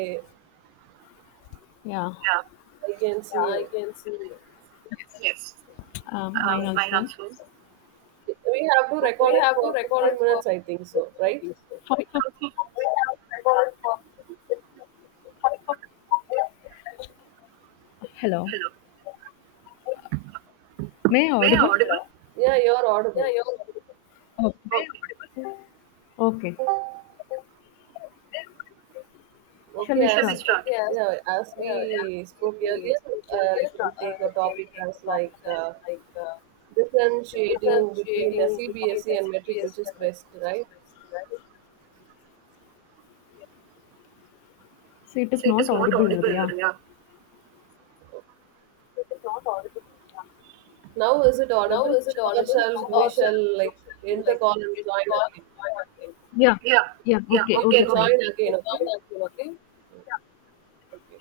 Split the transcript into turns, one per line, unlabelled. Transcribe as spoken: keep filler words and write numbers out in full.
Okay,
Yeah,
yeah. I can see you. Yes.
um, mine
Um, mine
also.
also. We have to record it for fifteen minutes, I think so, right?
For, for,
Okay.
hello,
Hello.
may I
May I
audible?
audible?
Hello.
Yeah, you're audible.
Oh,
Okay.
okay. Shall
Okay,
we
shall we
start?
as start? Yeah, as we spoke earlier, uh, we can take a topic as like uh, differentiating between a C B S E and metric, which is best, right?
So it is
So it
not
is not
audible,
audible,
Ria.
Ria. Now, is it audible, or shall we shall like end the call and join again?
Yeah,
Yeah,
yeah.
yeah,
Okay,
you okay,
okay,
can okay.
fine.
Join ahead. Again, okay? Okay.